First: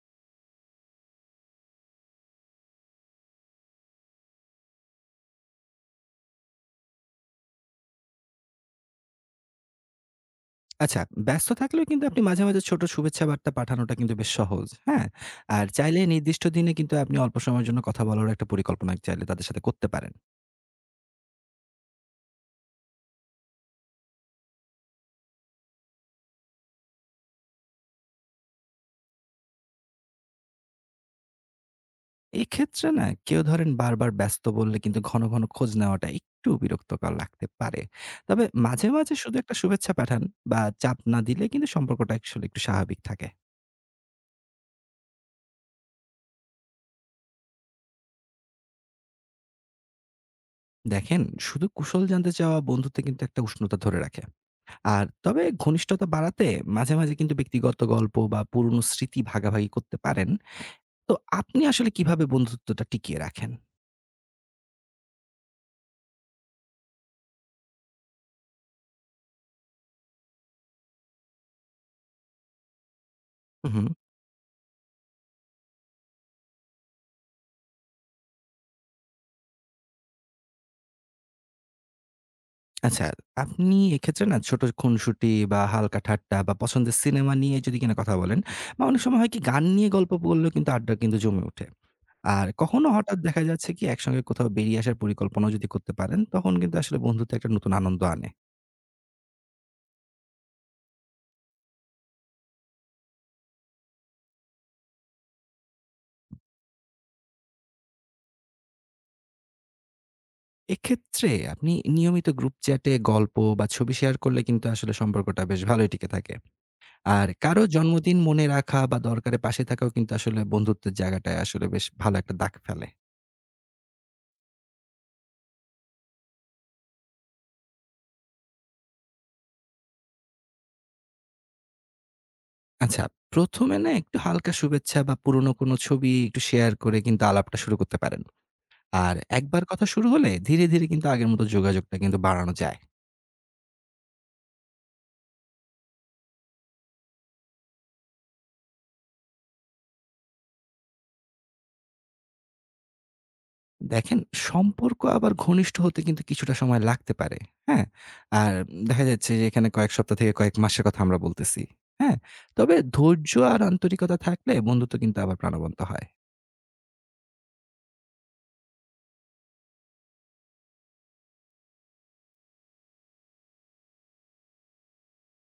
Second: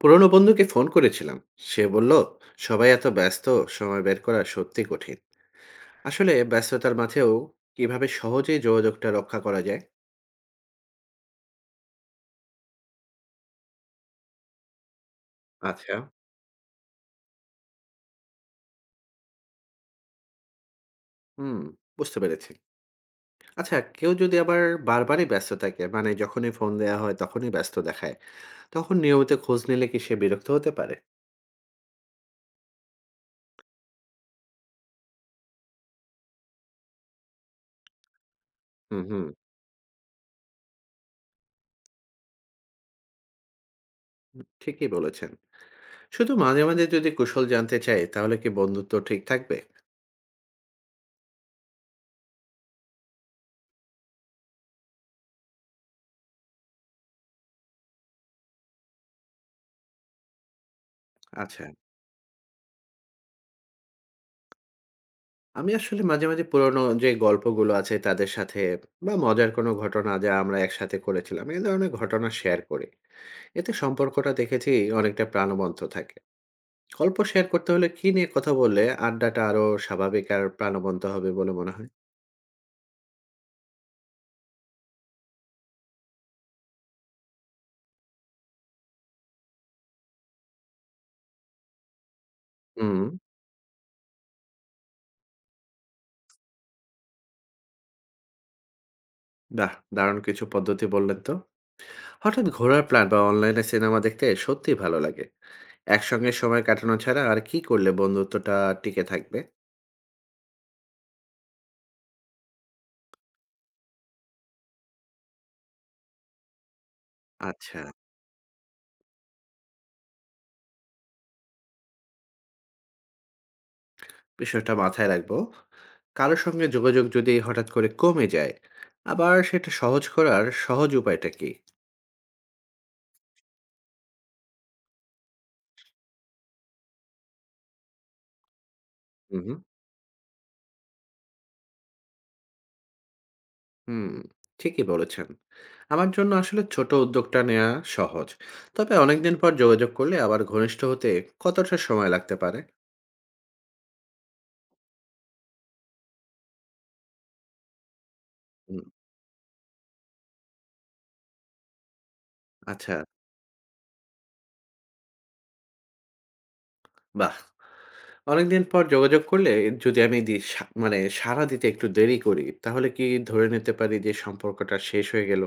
পুরনো বন্ধুকে ফোন করেছিলাম। সে বলল সবাই এত ব্যস্ত, সময় বের করা সত্যি কঠিন। আসলে ব্যস্ততার মাঝেও কিভাবে সহজে যোগাযোগটা রক্ষা করা যায়? আচ্ছা, ব্যস্ত থাকলেও কিন্তু আপনি মাঝে, মাঝে ছোট শুভেচ্ছা বার্তা পাঠানোটা কিন্তু বেশ সহজ। হ্যাঁ? আর আচ্ছা, চাইলে নির্দিষ্ট দিনে কিন্তু আপনি অল্প সময়ের জন্য কথা বলারও একটা পরিকল্পনা চাইলে তাদের সাথে করতে পারেন। হুম, বুঝতে পেরেছি। আচ্ছা, কেউ যদি আবার বারবারই ব্যস্ত থাকে, মানে যখনই ফোন দেওয়া হয় তখনই ব্যস্ত দেখায়, তখন নিয়মিত খোঁজ নিলে কি সে বিরক্ত হতে পারে? এক্ষেত্রে না কেউ ধরেন বারবার ব্যস্ত বললে কিন্তু ঘন, ঘন খোঁজ নেওয়াটা একটু বিরক্তকর লাগতে পারে। তবে মাঝে, হুম, মাঝে হুম। শুধু একটা শুভেচ্ছা পাঠান বা চাপ না দিলে কিন্তু সম্পর্কটা আসলে একটু স্বাভাবিক থাকে। ঠিকই বলেছেন। শুধু মাঝে মাঝে যদি কুশল জানতে চাই তাহলে কি বন্ধুত্ব ঠিক থাকবে? দেখেন শুধু কুশল জানতে চাওয়া বন্ধুত্বে কিন্তু একটা উষ্ণতা ধরে রাখে। আর তবে ঘনিষ্ঠতা বাড়াতে মাঝে, মাঝে কিন্তু ব্যক্তিগত গল্প বা পুরনো স্মৃতি ভাগাভাগি করতে পারেন। তো আপনি আচ্ছা, আসলে কিভাবে বন্ধুত্বটা টিকিয়ে রাখেন? আমি আসলে মাঝে, মাঝে পুরনো যে গল্পগুলো আছে তাদের সাথে বা মজার কোনো ঘটনা যা আমরা একসাথে করেছিলাম, এই ধরনের ঘটনা শেয়ার করি। হুম, এতে হুম। সম্পর্কটা দেখেছি অনেকটা প্রাণবন্ত থাকে। গল্প শেয়ার করতে হলে কী নিয়ে কথা বললে আড্ডাটা আরো স্বাভাবিক আর প্রাণবন্ত হবে বলে মনে হয়? আচ্ছা, আপনি এক্ষেত্রে না ছোট খুনসুটি বা হালকা ঠাট্টা বা পছন্দের সিনেমা নিয়ে যদি কিনা কথা বলেন বা অনেক সময় হয় কি গান নিয়ে গল্প বললেও কিন্তু আড্ডা কিন্তু জমে ওঠে। আর কখনো হুম, হঠাৎ দেখা যাচ্ছে কি একসঙ্গে কোথাও বেরিয়ে আসার পরিকল্পনাও যদি করতে পারেন, তখন কিন্তু আসলে বন্ধুত্বে একটা নতুন আনন্দ আনে। বাহ! দারুণ কিছু পদ্ধতি বললেন তো। হঠাৎ ঘোরার প্ল্যান বা অনলাইনে সিনেমা দেখতে সত্যিই ভালো লাগে। একসঙ্গে সময় কাটানো ছাড়া আর কী করলে বন্ধুত্বটা টিকে থাকবে? এক্ষেত্রে আপনি নিয়মিত গ্রুপ চ্যাটে গল্প বা ছবি শেয়ার করলে কিন্তু আসলে সম্পর্কটা বেশ ভালোই টিকে থাকে। আর কারো আচ্ছা। জন্মদিন মনে রাখা বা দরকারে পাশে থাকাও কিন্তু আসলে বন্ধুত্বের জায়গাটায় আসলে বেশ ভালো একটা দাগ ফেলে। বিষয়টা মাথায় রাখবো। কারো সঙ্গে যোগাযোগ যদি হঠাৎ করে কমে যায়, আবার সেটা সহজ করার সহজ উপায়টা কি? আচ্ছা, ১ম এ না একটু হালকা শুভেচ্ছা বা পুরনো কোনো ছবি একটু শেয়ার করে কিন্তু আলাপটা শুরু করতে পারেন। আর হুম, হুম। একবার কথা শুরু হলে ধীরে, ধীরে কিন্তু আগের মতো যোগাযোগটা কিন্তু বাড়ানো যায়। হুম, ঠিকই বলেছেন। আমার জন্য আসলে ছোট উদ্যোগটা নেওয়া সহজ। তবে অনেকদিন পর যোগাযোগ করলে আবার ঘনিষ্ঠ হতে কতটা সময় লাগতে পারে? দেখেন, সম্পর্ক আবার ঘনিষ্ঠ হতে কিন্তু কিছুটা সময় লাগতে পারে। হ্যাঁ? আর হুম। দেখা যাচ্ছে যে এখানে কয়েক সপ্তাহ থেকে কয়েক মাসের কথা আমরা বলতেছি। হ্যাঁ? তবে আচ্ছা, ধৈর্য আর আন্তরিকতা থাকলে বন্ধুত্ব কিন্তু আবার প্রাণবন্ত হয়। বাহ! অনেকদিন পর যোগাযোগ করলে যদি আমি দি সা মানে সাড়া দিতে একটু দেরি করি, তাহলে কি ধরে নিতে পারি যে সম্পর্কটা শেষ হয়ে গেল?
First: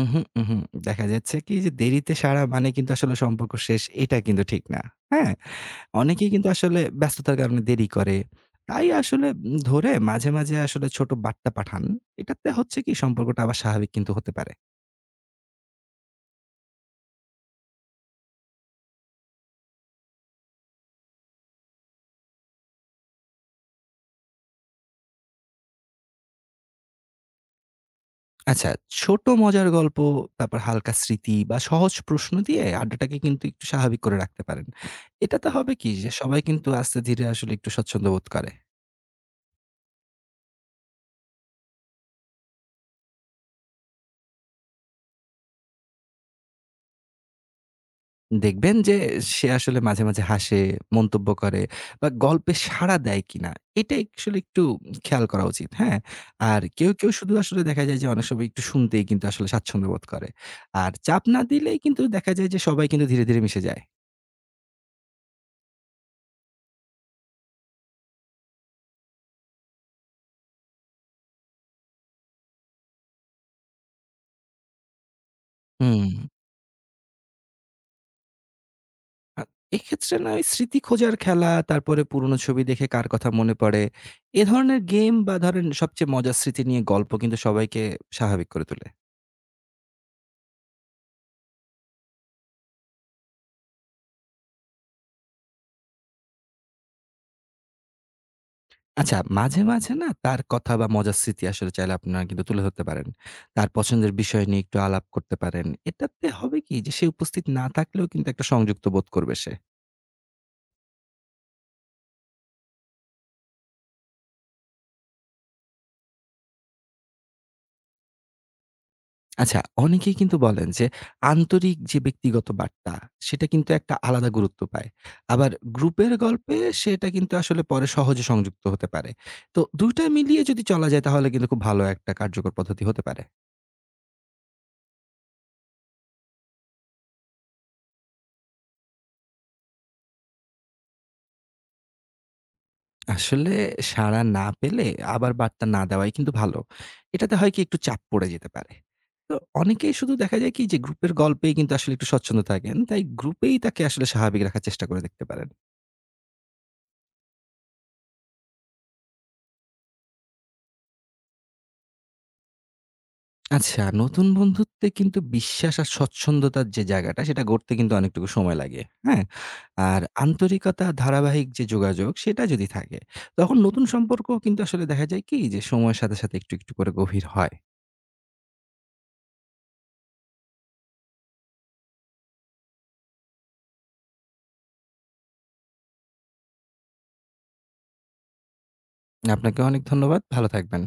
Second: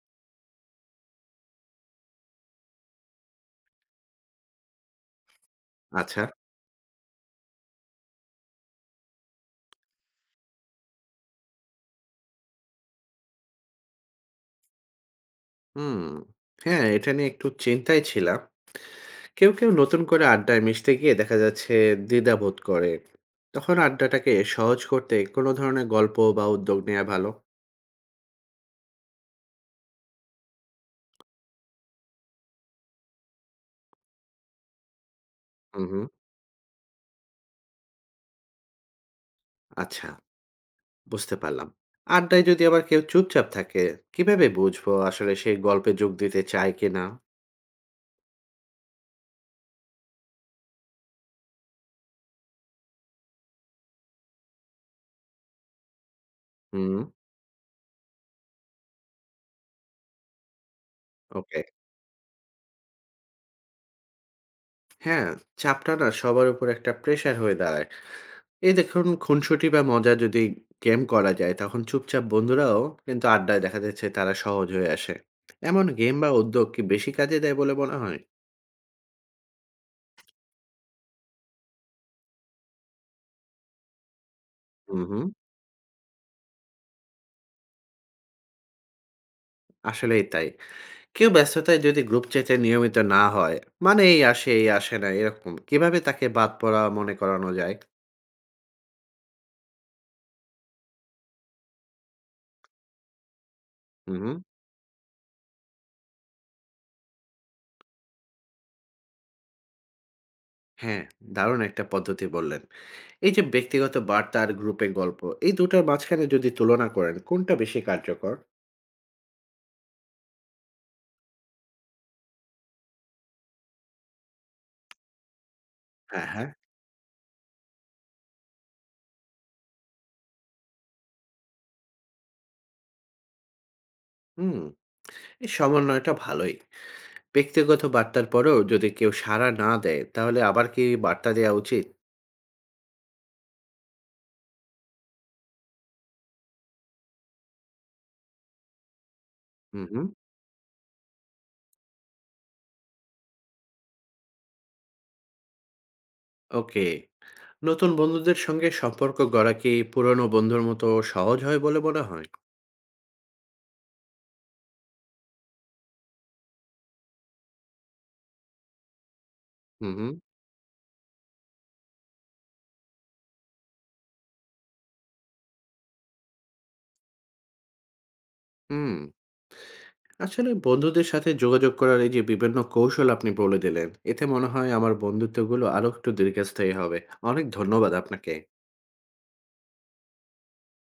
উহু, উহু। দেখা যাচ্ছে কি যে দেরিতে সাড়া মানে কিন্তু আসলে সম্পর্ক শেষ এটা কিন্তু ঠিক না। হ্যাঁ? আচ্ছা, অনেকেই কিন্তু আসলে ব্যস্ততার কারণে দেরি করে। তাই আসলে ধরে মাঝে, মাঝে আসলে ছোট বার্তা পাঠান। এটাতে হচ্ছে কি সম্পর্কটা আবার স্বাভাবিক কিন্তু হতে পারে। হুম। হ্যাঁ, এটা নিয়ে একটু চিন্তায় ছিলাম। কেউ, কেউ নতুন করে আড্ডায় মিশতে গিয়ে দেখা যাচ্ছে দ্বিধাবোধ করে। তখন আড্ডাটাকে সহজ করতে কোনো ধরনের গল্প বা উদ্যোগ নেয়া ভালো? আচ্ছা, ছোট মজার গল্প, তারপর হালকা স্মৃতি বা সহজ প্রশ্ন দিয়ে আড্ডাটাকে কিন্তু একটু স্বাভাবিক করে রাখতে পারেন। এটাতে হবে হুম, কি হুম। যে সবাই কিন্তু আস্তে ধীরে আসলে একটু স্বচ্ছন্দ বোধ করে। আচ্ছা, বুঝতে পারলাম। আড্ডায় যদি আবার কেউ চুপচাপ থাকে, কিভাবে বুঝবো আসলে সে গল্পে যোগ দিতে চায় কিনা? দেখবেন যে সে আসলে মাঝে, মাঝে হাসে, মন্তব্য করে বা গল্পে সাড়া দেয় কিনা এটা আসলে একটু খেয়াল করা উচিত, হ্যাঁ? আর কেউ, হুম, কেউ শুধু আসলে দেখা যায় যে অনেক সময় একটু শুনতেই কিন্তু আসলে স্বাচ্ছন্দ্য বোধ করে। আর চাপ না ওকে। দিলেই কিন্তু দেখা যায় যে সবাই কিন্তু ধীরে, ধীরে মিশে যায়। হ্যাঁ, চাপটা না সবার উপর একটা প্রেশার হয়ে দাঁড়ায়। এই দেখুন খুনসুটি বা মজা যদি গেম করা যায়, তখন চুপচাপ বন্ধুরাও কিন্তু আড্ডায় দেখা যাচ্ছে তারা সহজ হয়ে আসে। এমন হুম। গেম বা উদ্যোগ কি বেশি কাজে দেয় বলে মনে হয়? আ এক্ষেত্রে না ওই স্মৃতি খোঁজার খেলা, তারপরে পুরনো ছবি দেখে কার কথা মনে পড়ে, এ ধরনের হুম, গেম হুম। বা ধরেন সবচেয়ে মজার স্মৃতি নিয়ে গল্প কিন্তু সবাইকে স্বাভাবিক করে তোলে। আসলেই তাই। কেউ ব্যস্ততায় যদি গ্রুপ চ্যাটে নিয়মিত না হয়, মানে এই আসে, এই আসে না, এরকম কিভাবে তাকে বাদ পড়া মনে করানো যায়? আচ্ছা মাঝে, মাঝে না তার কথা বা মজার স্মৃতি আসলে চাইলে আপনারা কিন্তু তুলে ধরতে পারেন। তার পছন্দের হুম, হুম। বিষয় নিয়ে একটু আলাপ করতে পারেন। এটাতে হবে কি যে সে উপস্থিত না থাকলেও কিন্তু একটা সংযুক্ত বোধ করবে সে। হ্যাঁ, দারুণ একটা পদ্ধতি বললেন। এই যে ব্যক্তিগত বার্তা আর গ্রুপে গল্প, এই দুটার মাঝখানে যদি তুলনা করেন কোনটা বেশি কার্যকর? আচ্ছা, অনেকেই কিন্তু বলেন যে আন্তরিক যে ব্যক্তিগত বার্তা, সেটা কিন্তু একটা আলাদা গুরুত্ব পায়। আবার গ্রুপের হ্যাঁ, হ্যাঁ। গল্পে সেটা কিন্তু আসলে পরে সহজে সংযুক্ত হতে পারে। তো ২ টা মিলিয়ে যদি চলা যায় তাহলে কিন্তু খুব ভালো একটা কার্যকর পদ্ধতি হতে পারে। হুম, এই সমন্বয়টা ভালোই। ব্যক্তিগত বার্তার পরেও যদি কেউ সাড়া না দেয় তাহলে আবার কি বার্তা দেয়া উচিত? আসলে সাড়া না পেলে আবার বার্তা না দেওয়াই কিন্তু ভালো। এটাতে হয় কি একটু চাপ পড়ে যেতে পারে। তো হুম, অনেকেই হুম। শুধু দেখা যায় কি যে গ্রুপের গল্পেই কিন্তু আসলে একটু স্বচ্ছন্দ থাকেন। তাই গ্রুপেই তাকে আসলে স্বাভাবিক রাখার চেষ্টা করে দেখতে পারেন। ওকে। নতুন বন্ধুদের সঙ্গে সম্পর্ক গড়া কি পুরনো বন্ধুর মতো সহজ হয় বলে মনে হয়? আচ্ছা, নতুন বন্ধুত্বে কিন্তু বিশ্বাস আর স্বচ্ছন্দতার যে জায়গাটা সেটা গড়তে কিন্তু অনেকটুকু সময় লাগে। হ্যাঁ? হুম আর হুম আন্তরিকতা, ধারাবাহিক যে যোগাযোগ সেটা যদি থাকে, তখন নতুন সম্পর্ক কিন্তু আসলে দেখা যায় কি যে সময়ের সাথে, সাথে একটু, একটু করে গভীর হয়। হুম আসলে বন্ধুদের সাথে যোগাযোগ করার এই যে বিভিন্ন কৌশল আপনি বলে দিলেন, এতে মনে হয় আমার বন্ধুত্বগুলো আরো একটু দীর্ঘস্থায়ী হবে। অনেক ধন্যবাদ আপনাকে। আপনাকে অনেক ধন্যবাদ। ভালো থাকবেন।